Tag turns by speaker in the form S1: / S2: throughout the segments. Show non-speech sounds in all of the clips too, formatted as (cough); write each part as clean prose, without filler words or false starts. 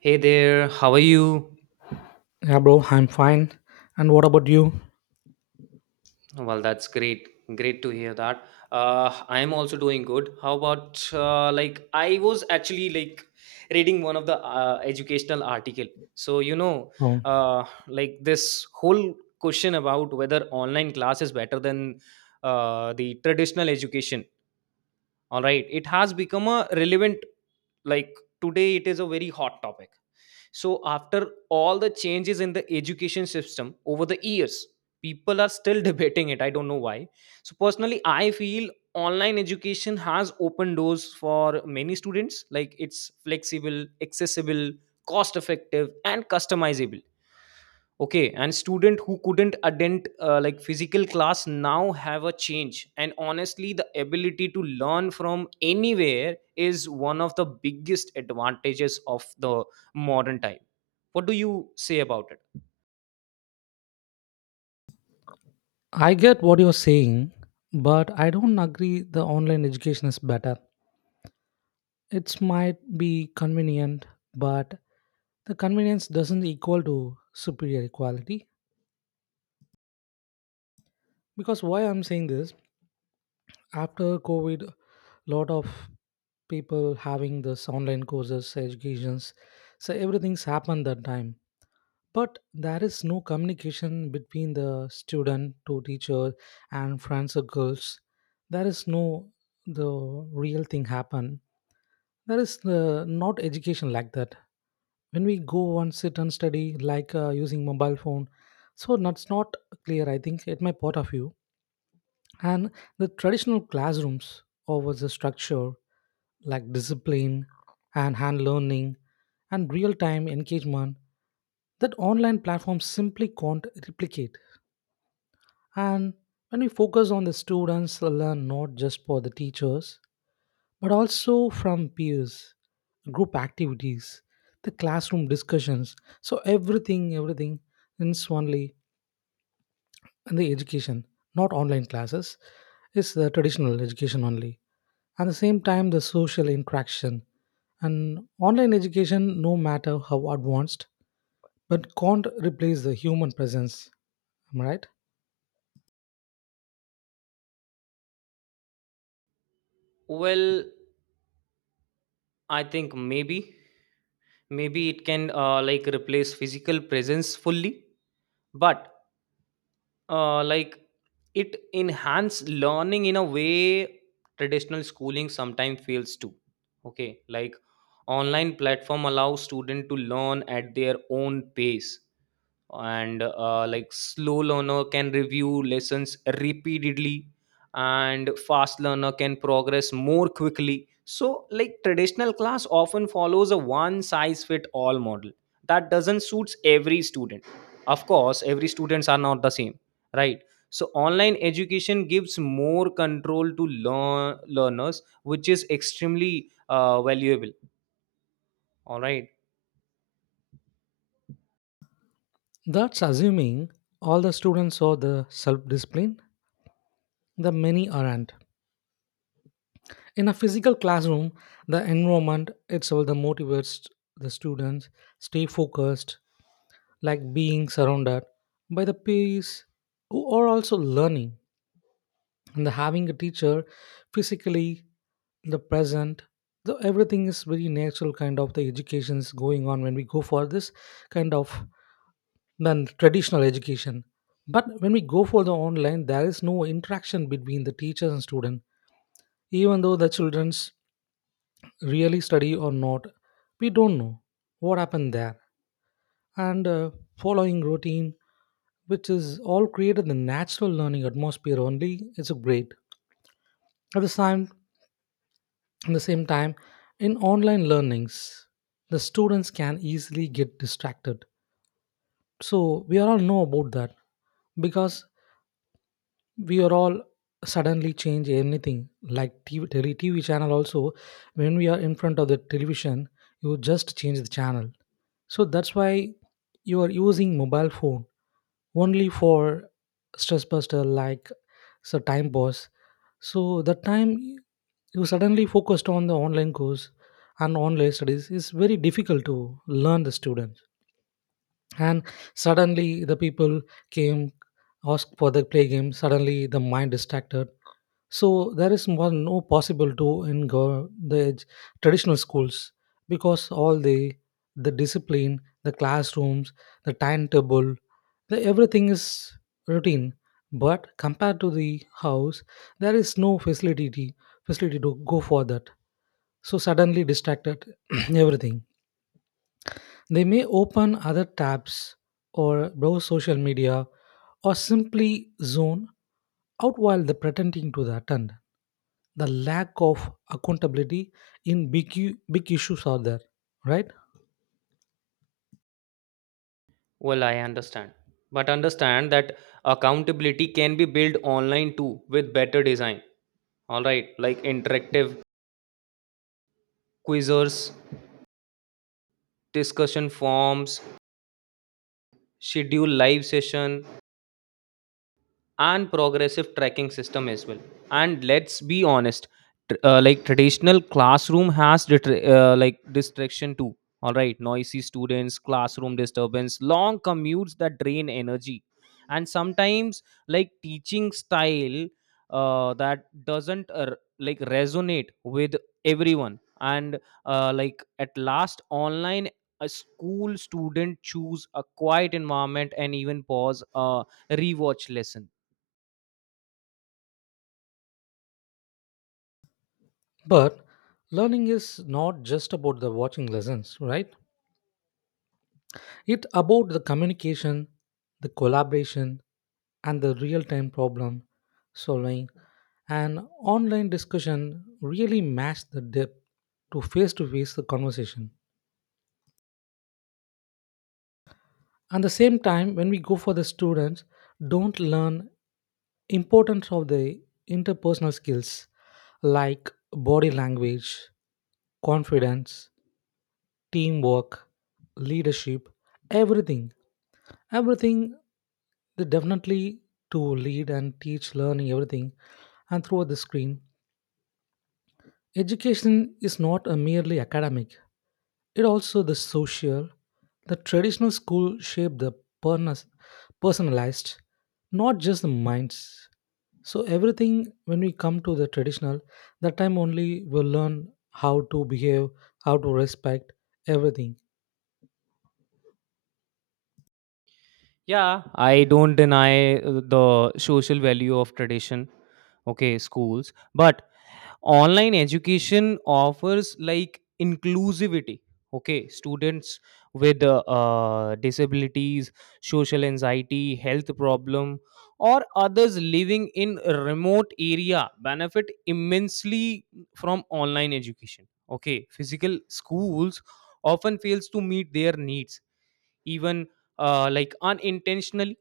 S1: Hey there, how are you?
S2: Yeah, bro, I'm fine. And what about you?
S1: Well, that's great. Great to hear that. I'm also doing good. How about I was actually reading one of the educational article. So you know,
S2: Oh,
S1: like this whole question about whether online class is better than the traditional education. All right, it has become a relevant like today. It is a very hot topic. So, after all the changes in the education system over the years, people are still (laughs) debating it. I don't know why. So, personally, I feel online education has opened doors for many students. Like, it's flexible, accessible, cost effective, and customizable, okay, and student who couldn't attend like physical class now have a change, and honestly the ability to learn from anywhere is one of the biggest advantages of the modern time. What do you say about it?
S2: I get what you're saying, but I don't agree the online education is better. It might be convenient, but the convenience doesn't equal to superior quality. Because why I'm saying this, after COVID, lot of people having this online courses, educations, so everything's happened that time. But there is no communication between the student to teacher and friends or girls, there is no the real thing happen, there is not education like that when we go and sit and study like using mobile phone. So that's not clear, I think, at my point of view. And the traditional classrooms or was the structure, like discipline and hand learning and real time engagement that online platforms simply can't replicate. And when we focus on the students, they learn not just for the teachers, but also from peers, group activities, the classroom discussions. So everything, everything is only in the education, not online classes. It's the traditional education only. At the same time, the social interaction and online education, no matter how advanced, but can't replace the human presence. Am I right?
S1: Well, I think maybe it can like replace physical presence fully, but like it enhance learning in a way traditional schooling sometimes fails to. Okay, like online platform allows student to learn at their own pace, and like slow learner can review lessons repeatedly, and fast learner can progress more quickly. So like traditional class often follows a one size fit all model that doesn't suits every student. Of course every students are not the same, right? So online education gives more control to learners, which is extremely valuable, all right.
S2: That's assuming all the students saw the self-discipline. The many aren't. In a physical classroom, the environment itself the motivates the students stay focused, like being surrounded by the peers who are also learning. And the having a teacher physically in the present, the everything is very natural kind of the education is going on when we go for this kind of than traditional education. But when we go for the online, there is no interaction between the teachers and student. Even though the children's really study or not, we don't know what happened there. And following routine, which is all created the natural learning atmosphere only, it's a great at the same. At the same time, in online learnings, the students can easily get distracted. So we all know about that because we are all suddenly change anything like TV, TV channel also. When we are in front of the television, you just change the channel. So that's why you are using mobile phone only for stress buster, like it's a time boss. So the time you suddenly focused on the online course and online studies is very difficult to learn the students. And suddenly the people came ask for the play game, suddenly the mind distracted. So there is more no possible to in go- the ed- traditional schools because all the discipline, the classrooms, the timetable, the, everything is routine. But compared to the house, there is no facility to go for that. So suddenly distracted (clears throat) everything. They may open other tabs or browse social media or simply zone out while they pretending to the attend. The lack of accountability in big issues are there, right?
S1: Well, I understand. But understand that accountability can be built online too with better design. All right, like interactive quizzes, discussion forms, schedule live session, and progressive tracking system as well. And let's be honest, like traditional classroom has like distraction too. All right, noisy students, classroom disturbance, long commutes that drain energy, and sometimes like teaching style that doesn't like resonate with everyone. And like at last online a school student choose a quiet environment and even pause a rewatch lesson.
S2: But learning is not just about the watching lessons, right? It about the communication, the collaboration, and the real-time problem solving. An online discussion really match the depth to face-to-face the conversation. At the same time, when we go for the students, don't learn importance of the interpersonal skills like body language, confidence, teamwork, leadership, everything. Everything they definitely to lead and teach learning everything and throughout the screen. Education is not a merely academic, it also the social. The traditional school shape the pernas- personalized, not just the minds. So everything when we come to the traditional, that time only we'll learn how to behave, how to respect everything.
S1: Yeah, I don't deny the social value of tradition, okay, schools, but online education offers like inclusivity, okay, students with disabilities, social anxiety, health problem, or others living in remote area benefit immensely from online education. Okay, physical schools often fails to meet their needs, even like unintentionally,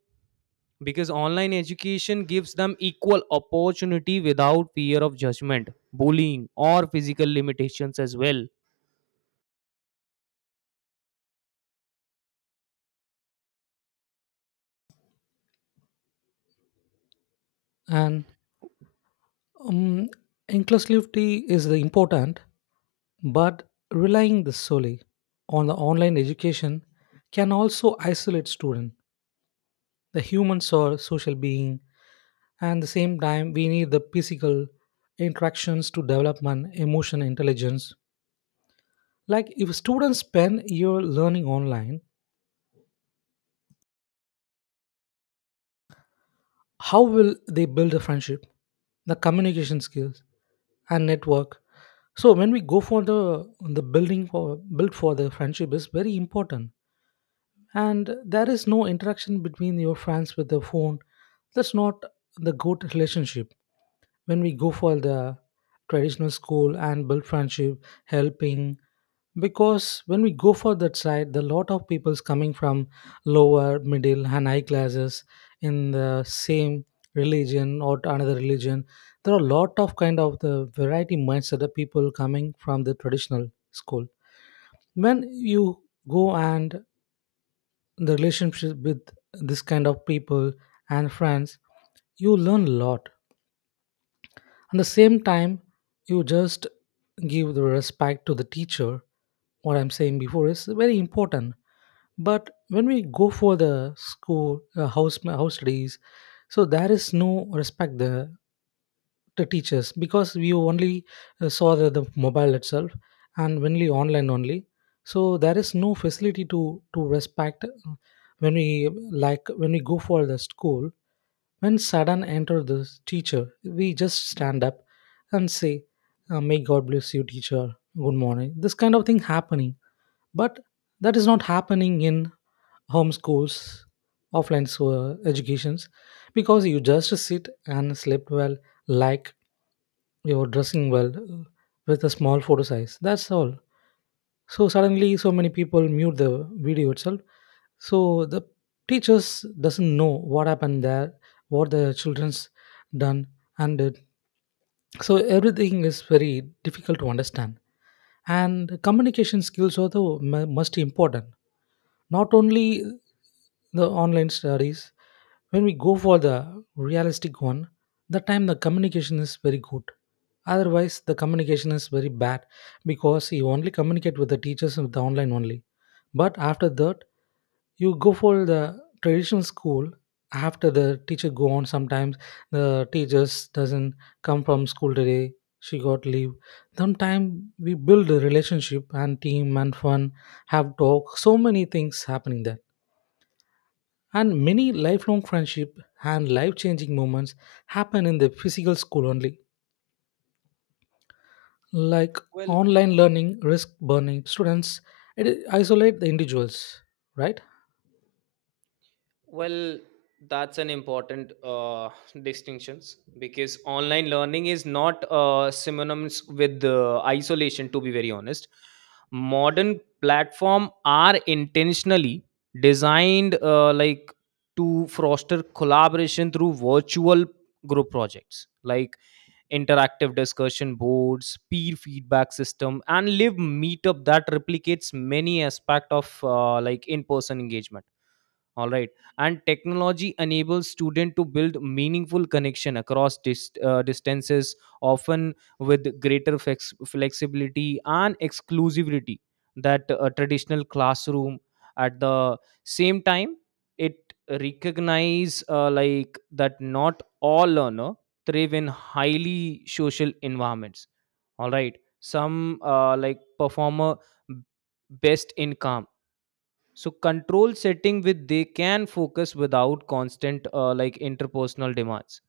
S1: because online education gives them equal opportunity without fear of judgment, bullying, or physical limitations as well.
S2: And um, inclusivity is the important, but relying the solely on the online education can also isolate students. The humans are social being, and at the same time, we need the physical interactions to develop an emotional intelligence. Like if students spend year learning online, how will they build a friendship, the communication skills, and network? So when we go for the building for the friendship is very important, and there is no interaction between your friends with the phone. That's not the good relationship. When we go for the traditional school and build friendship helping, because when we go for that side, the lot of people's coming from lower middle and high classes in the same religion or to another religion. There are a lot of kind of the variety mindset of people coming from the traditional school. When you go and the relationship with this kind of people and friends, you learn a lot. At the same time, you just give the respect to the teacher. What I'm saying before is very important. But when we go for the school, house studies, so there is no respect there to teachers because we only saw the mobile itself and only online only. So there is no facility to respect when we like when we go for the school, when Sadan entered the teacher, we just stand up and say, May God bless you, teacher. Good morning. This kind of thing happening. But that is not happening in home schools, offline so, educations, because you just sit and sleep well, like you're dressing well with a small photo size. That's all. So suddenly so many people mute the video itself. So the teachers doesn't know what happened there, what the children's done and did. So everything is very difficult to understand. And communication skills are the must important, not only the online studies. When we go for the realistic one, the time the communication is very good. Otherwise, the communication is very bad because you only communicate with the teachers with the online only. But after that, you go for the traditional school. After the teacher go on sometimes, the teachers doesn't come from school today, she got leave sometime. We build a relationship and team and fun, have talk, so many things happening there, and many lifelong friendship and life changing moments happen in the physical school only. Like
S1: Well,
S2: online learning risk burning students, it isolate the individuals, right?
S1: well, that's an important distinctions because online learning is not synonymous with isolation. To be very honest, modern platform are intentionally designed like to foster collaboration through virtual group projects, like interactive discussion boards, peer feedback system, and live meetup that replicates many aspect of like in person engagement, all right. And technology enables student to build meaningful connection across distances, often with greater flexibility and exclusivity that a traditional classroom. At the same time, it recognize like that not all learner thrive in highly social environments. All right. Some like performer best in calm so control setting with they can focus without constant like interpersonal demands.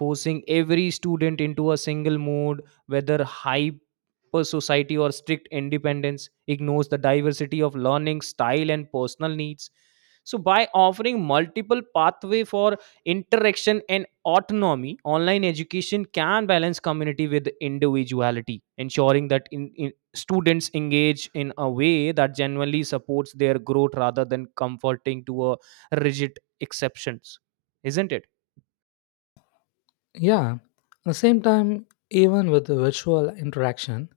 S1: Forcing every student into a single mode, whether hyper society or strict independence, ignores the diversity of learning style and personal needs. So, by offering multiple pathway for interaction and autonomy, online education can balance community with individuality, ensuring that in students engage in a way that genuinely supports their growth rather than comforting to a rigid exceptions. Isn't it?
S2: Yeah, at the same time, even with the virtual interaction,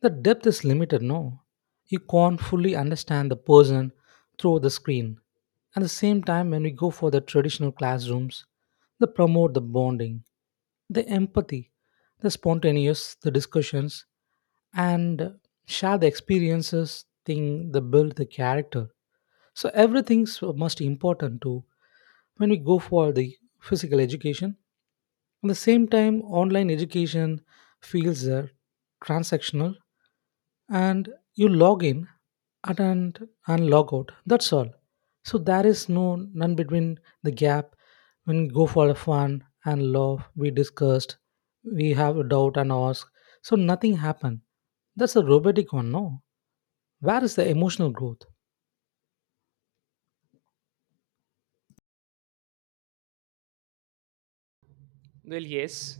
S2: the depth is limited, no? You can't fully understand the person through the screen. At the same time, when we go for the traditional classrooms, they promote the bonding, the empathy, the spontaneous, the discussions, and share the experiences, thing, the build the character. So everything's most important too. When we go for the physical education, at the same time, online education feels transactional, and you log in at and, and log out. That's all. So there is no none between the gap when you go for a fun and love. We discussed, we have a doubt and ask. So nothing happened. That's a robotic one, no? Where is the emotional growth?
S1: Well, yes.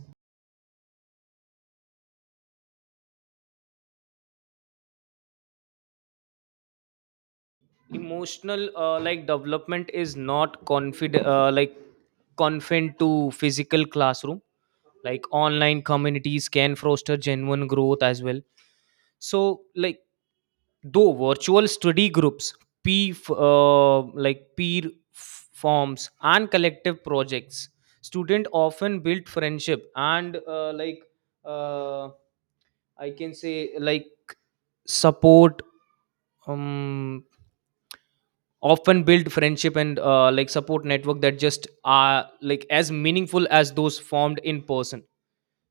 S1: Emotional like development is not confid like confined to physical classroom, like online communities can foster genuine growth as well. So like though virtual study groups, peer f- uh, like forms and collective projects, student often build friendship and uh, I can say like support, um often build friendship and like support network that just are like as meaningful as those formed in person.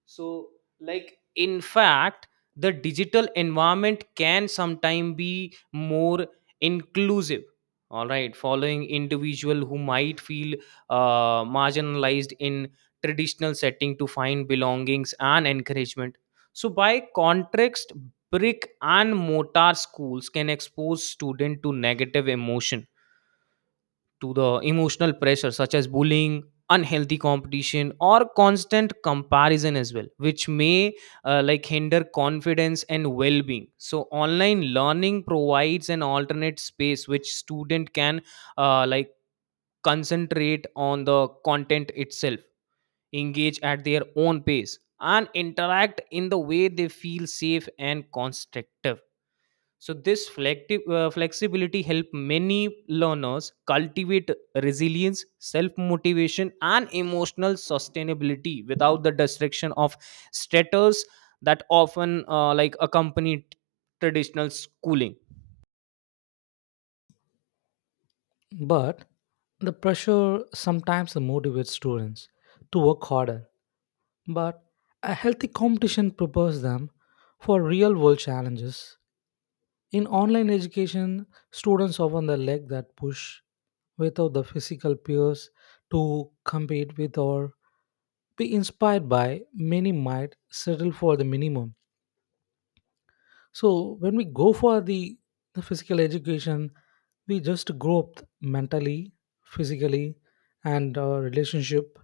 S1: So like in fact the digital environment can sometimes be more inclusive, all right, following individual who might feel marginalized in traditional setting to find belongings and encouragement. So by contrast brick and mortar schools can expose student to negative emotion, to the emotional pressure such as bullying, unhealthy competition, or constant comparison as well, which may like hinder confidence and well-being. So online learning provides an alternate space which student can like concentrate on the content itself, engage at their own pace, and interact in the way they feel safe and constructive. So this flexibility help many learners cultivate resilience, self motivation, and emotional sustainability without the distraction of status that often like accompany traditional schooling.
S2: But the pressure sometimes motivates students to work harder, but a healthy competition prepares them for real world challenges. In online education, students often the lack that push without the physical peers to compete with or be inspired by, many might settle for the minimum. So when we go for the physical education, we just grow up mentally, physically, and our relationship,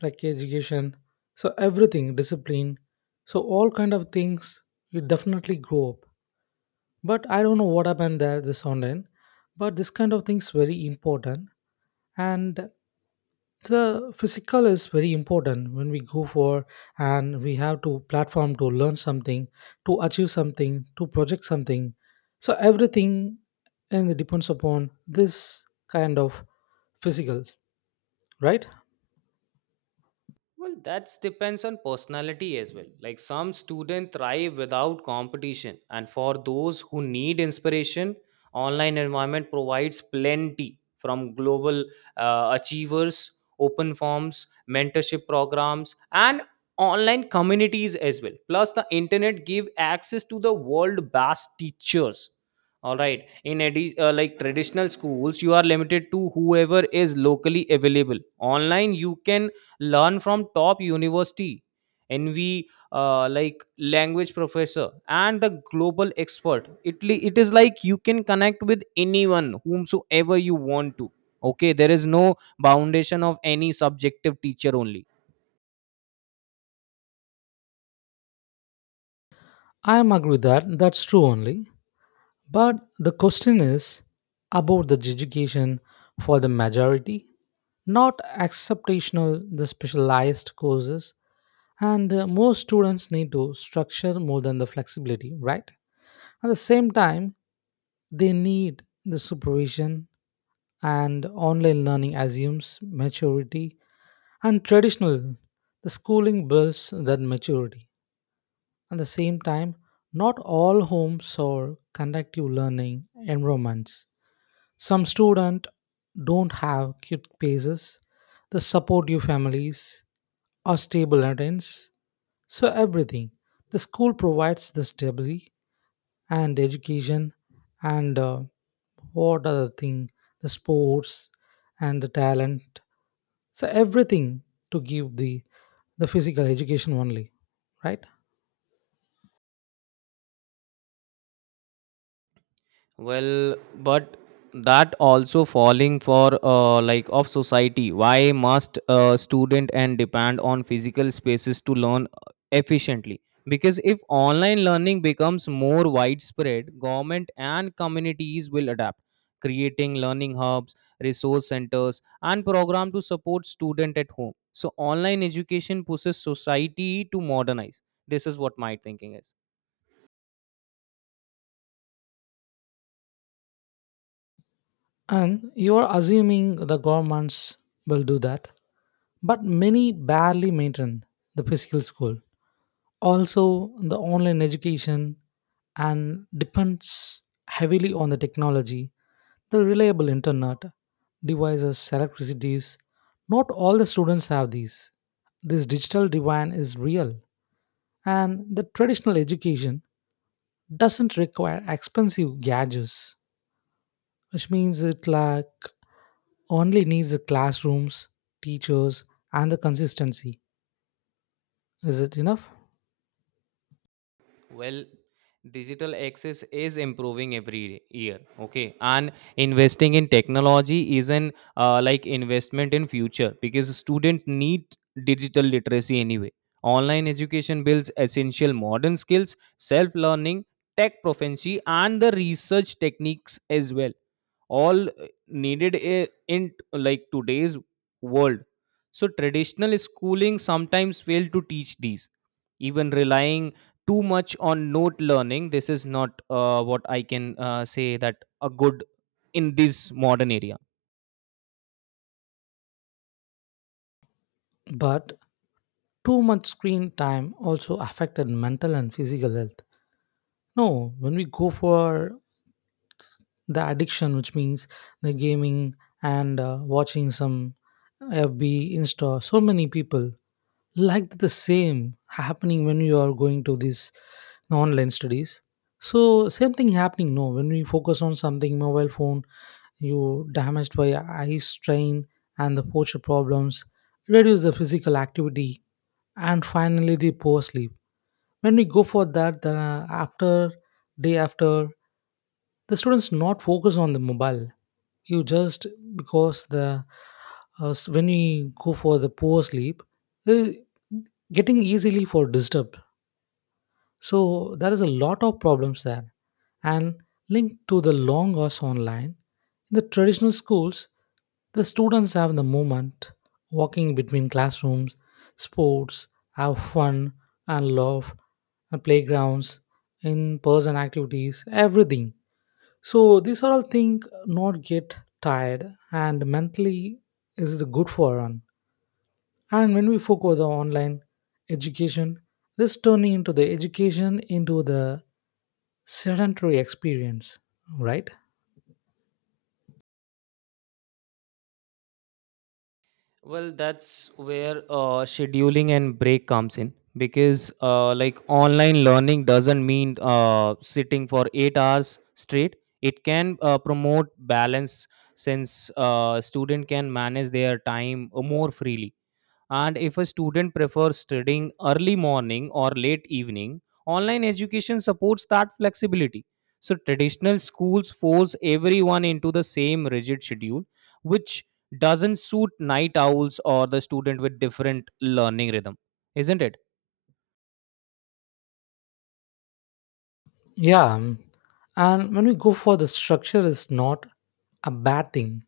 S2: like education. So everything, discipline. So all kind of things, we definitely grow up. But I don't know what happened there this online. But this kind of things very important, and the physical is very important when we go for, and we have to platform to learn something, to achieve something, to project something. So everything, and it depends upon this kind of physical, right?
S1: Well, that depends on personality as well. Like some students thrive without competition, and for those who need inspiration, online environment provides plenty from global achievers, open forms, mentorship programs, and online communities as well. Plus, the internet give access to the world best teachers. All right. Like traditional schools, you are limited to whoever is locally available. Online, you can learn from top university, envy, like language professor and the global expert. It is like you can connect with anyone whomsoever you want to. Okay, there is no foundation of any subjective teacher only.
S2: I am agree with that, that's true only. But the question is about the education for the majority, not exceptional the specialized courses. And most students need to structure more than the flexibility, right? At the same time, they need the supervision, and online learning assumes maturity, and traditional the schooling builds that maturity. At the same time, not all homes or conductive learning environments. Some students don't have cute paces, the supportive families, or stable attendance. So everything. The school provides the stability and education, and what other thing? The sports and the talent. So everything to give the physical education only, right?
S1: Well, but that also falling for like of society. Why must a student and depend on physical spaces to learn efficiently? Because if online learning becomes more widespread, government and communities will adapt, creating learning hubs, resource centers, and program to support student at home. So online education pushes society to modernize. This is what my thinking is.
S2: And you are assuming the governments will do that, but many barely maintain the physical school. Also, the online education and depends heavily on the technology, the reliable internet, devices, electricities. Not all the students have these. This digital divide is real, and the traditional education doesn't require expensive gadgets, which means it like only needs the classrooms, teachers, and the consistency. Is it enough?
S1: Well, digital access is improving every year. Okay, and investing in technology is an like investment in future, because students need digital literacy anyway. Online education builds essential modern skills, self-learning, tech proficiency, and the research techniques as well, all needed in like today's world. So traditional schooling sometimes fail to teach these, even relying too much on note learning. This is not what I can say that a good in this modern area.
S2: But too much screen time also affected mental and physical health. No, when we go for the addiction, which means the gaming and watching some FB Insta, so many people, like the same happening when you are going to these online studies. So same thing happening. No, when we focus on something, mobile phone, you damaged by eye strain and the posture problems, reduce the physical activity, and finally the poor sleep. When we go for that, then after day after, the students not focus on the mobile. You just because the when we go for the poor sleep, uh, getting easily for disturb, so there is a lot of problems there and linked to the long hours online. In the traditional schools, the students have the movement, walking between classrooms, sports, have fun and love, and playgrounds, in-person activities, everything. So these are all things not get tired and mentally, is it good for one. And when we focus on online education, this turning into the education into the sedentary experience, right?
S1: Well, that's where scheduling and break comes in, because like online learning doesn't mean sitting for 8 hours straight. It can promote balance since student can manage their time more freely. And if a student prefers studying early morning or late evening, online education supports that flexibility. So traditional schools force everyone into the same rigid schedule, which doesn't suit night owls or the student with different learning rhythm, isn't it?
S2: Yeah. And when we go for the structure is not a bad thing.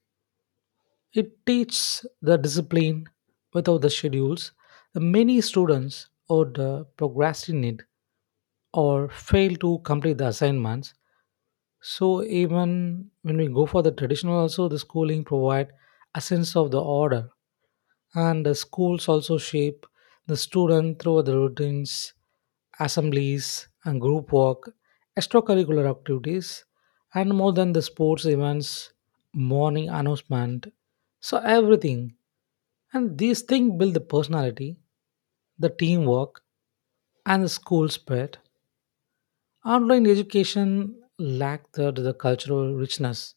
S2: It teaches the discipline without the schedules. The many students would procrastinate or fail to complete the assignments. So even when we go for the traditional also, the schooling provide a sense of the order, and the schools also shape the student through the routines, assemblies and group work, extracurricular activities, and more than the sports events, morning announcement. So everything, and these things build the personality, the teamwork, and the school spirit. Online education lacked the cultural richness,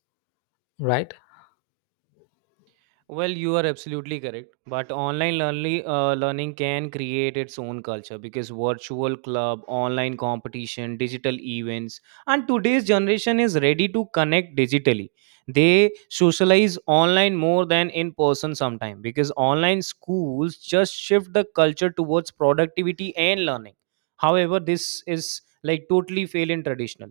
S2: right?
S1: Well, you are absolutely correct. But online learning can create its own culture, because virtual club, online competition, digital events, and today's generation is ready to connect digitally. They socialize online more than in person sometimes, because online schools just shift the culture towards productivity and learning. However, this is like totally fail in traditional,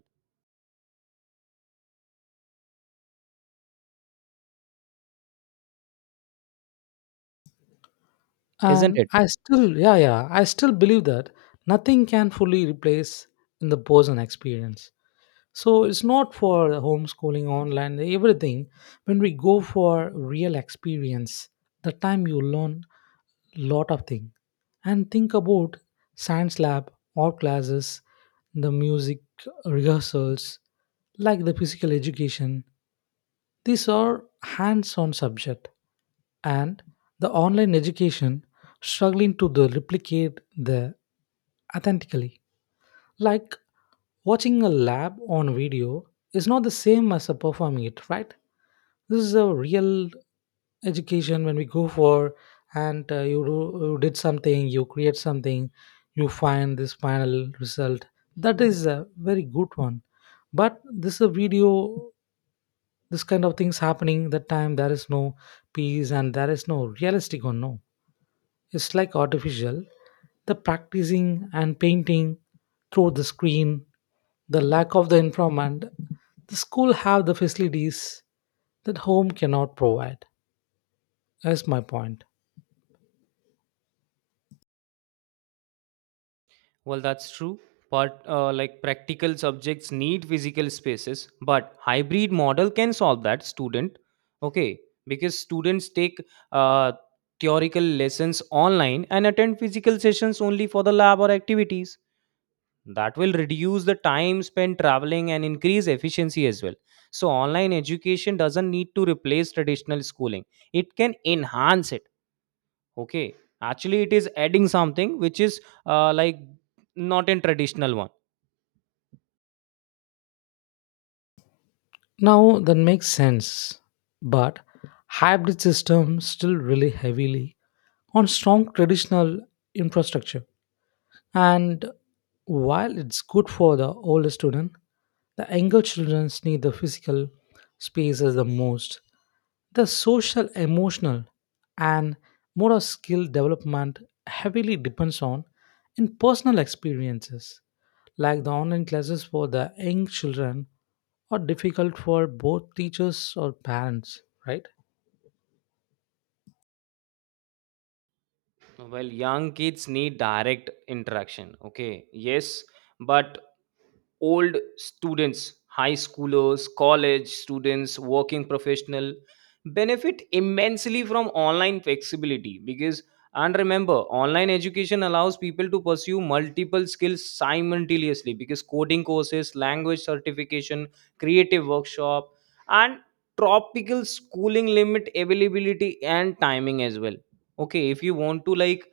S1: isn't
S2: And
S1: it?
S2: I still, I still believe that nothing can fully replace in the person experience. So it's not for the homeschooling, online, everything. When we go for real experience, the time you learn lot of thing. And think about science lab, art classes, the music rehearsals, like the physical education. These are hands on subject, and the online education struggling to the replicate the authentically. Like watching a lab on video is not the same as a performing it, right? This is a real education when we go for, and you did something, you create something, you find this final result. That is a very good one. But this is a video, this kind of things happening that time, there is no peace and there is no realistic or no, it's like artificial, the practicing and painting through the screen. The lack of the environment, the school have the facilities that home cannot provide, that's my point.
S1: Well, that's true. But like practical subjects need physical spaces, but hybrid model can solve that student. Okay, because students take uh, theoretical lessons online and attend physical sessions only for the lab or activities. That will reduce the time spent traveling and increase efficiency as well. So online education doesn't need to replace traditional schooling; it can enhance it. Okay, actually, it is adding something which is like not in traditional one.
S2: Now that makes sense, but hybrid system still rely heavily on strong traditional infrastructure. And while it's good for the older student, the younger children need the physical spaces the most. The social, emotional, and motor skill development heavily depends on in personal experiences. Like the online classes for the young children are difficult for both teachers or parents, right?
S1: Well, young kids need direct interaction. Okay, yes, but old students, high schoolers, college students, working professional benefit immensely from online flexibility. Because, and remember, online education allows people to pursue multiple skills simultaneously, because coding courses, language certification, creative workshop, and tropical schooling limit availability and timing as well. Okay, if you want to like,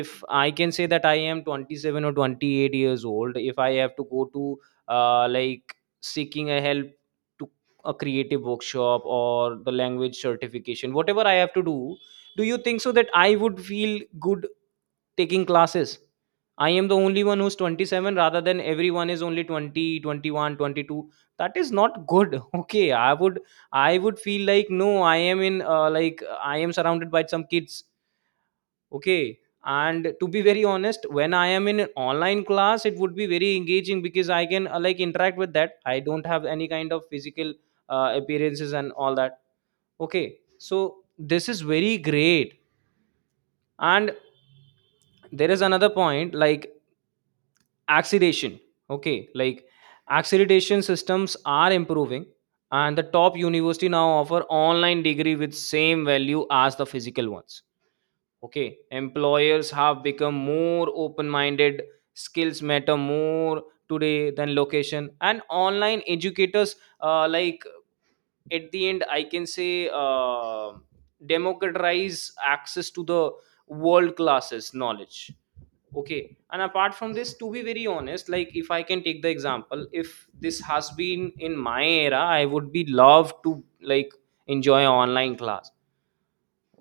S1: if I can say that I am 27 or 28 years old, if I have to go to like seeking a help to a creative workshop or the language certification, whatever I have to do, do you think so that I would feel good taking classes? I am the only one who's 27 rather than everyone is only 20, 21, 22. That is not good. (laughs) Okay, I would feel like, no, I am in like I am surrounded by some kids. Okay, and to be very honest, when I am in an online class, it would be very engaging, because I can like interact with that. I don't have any kind of physical appearances and all that. Okay, so this is very great. And there is another point, like accreditation. Okay, like accreditation systems are improving, and the top university now offer online degree with same value as the physical ones. Okay, employers have become more open minded. Skills matter more today than location. And online educators, like at the end I can say democratize access to the world classes knowledge. Okay, and apart from this, to be very honest, like if I can take the example, if this has been in my era, I would be love to like enjoy online class.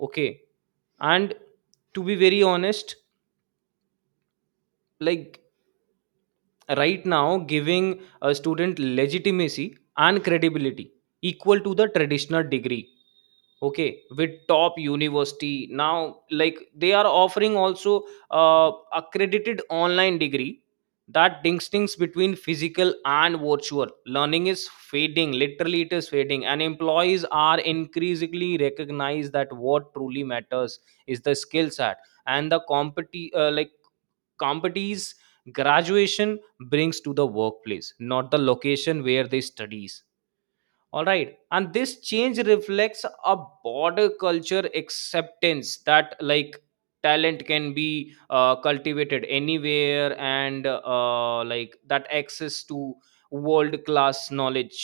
S1: Okay, and to be very honest, like right now giving a student legitimacy and credibility equal to the traditional degree. Okay, with top university now, like they are offering also accredited online degree, that distinction between physical and virtual learning is fading, literally it is fading, and employees are increasingly recognize that what truly matters is the skill set and the like competes graduation brings to the workplace, not the location where they studies. All right, and this change reflects a broader culture acceptance that like talent can be cultivated anywhere, and like that access to world class knowledge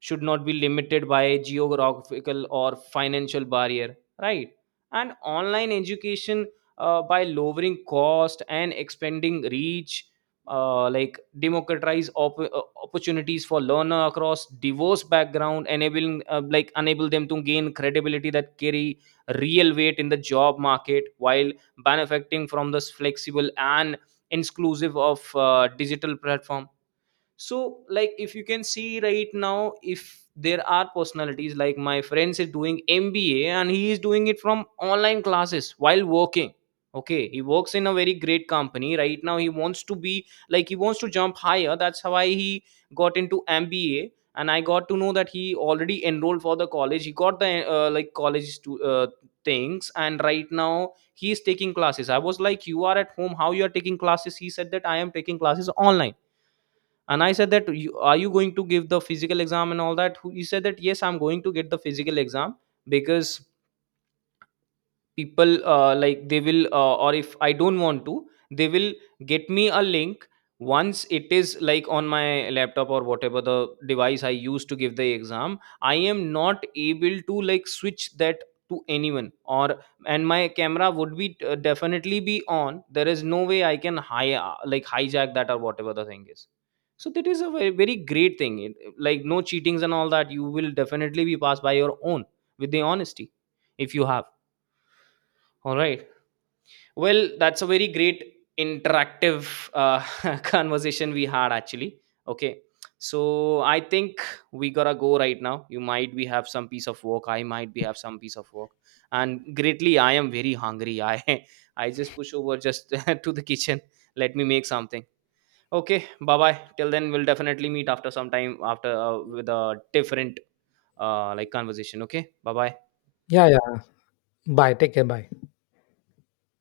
S1: should not be limited by geographical or financial barrier, right? And online education, by lowering cost and expanding reach, like democratize opportunities for learner across diverse background, enabling enable them to gain credibility that carry real weight in the job market, while benefiting from this flexible and inclusive of digital platform. So like if you can see right now, if there are personalities like my friends is doing mba and he is doing it from online classes while working. Okay, he works in a very great company right now. He wants to be like he wants to jump higher, that's why he got into mba. And I got to know that he already enrolled for the college. He got the like college to things, and right now he is taking classes. I was like, you are at home, how you are taking classes? He said that I am taking classes online. And I said that are you going to give the physical exam and all that? He said that yes, I'm going to get the physical exam, because people like they will or if I don't want to, they will get me a link. Once it is like on my laptop or whatever the device I use to give the exam, I am not able to like switch that to anyone or, and my camera would be definitely be on. There is no way I can like hijack that or whatever the thing is. So that is a very, very great thing, it, like no cheatings and all that. You will definitely be passed by your own with the honesty, if you have. All right, well, that's a very great interactive uh, (laughs) conversation we had actually. Okay. So I think we gotta go right now. You might be have some piece of work. I might be have some piece of work. And greatly, I am very hungry. I (laughs) I just push over just (laughs) to the kitchen. Let me make something. Okay. Bye bye. Till then, we'll definitely meet after some time after with a different like conversation. Okay. Bye bye.
S2: Yeah, yeah. Bye. Take care. Bye.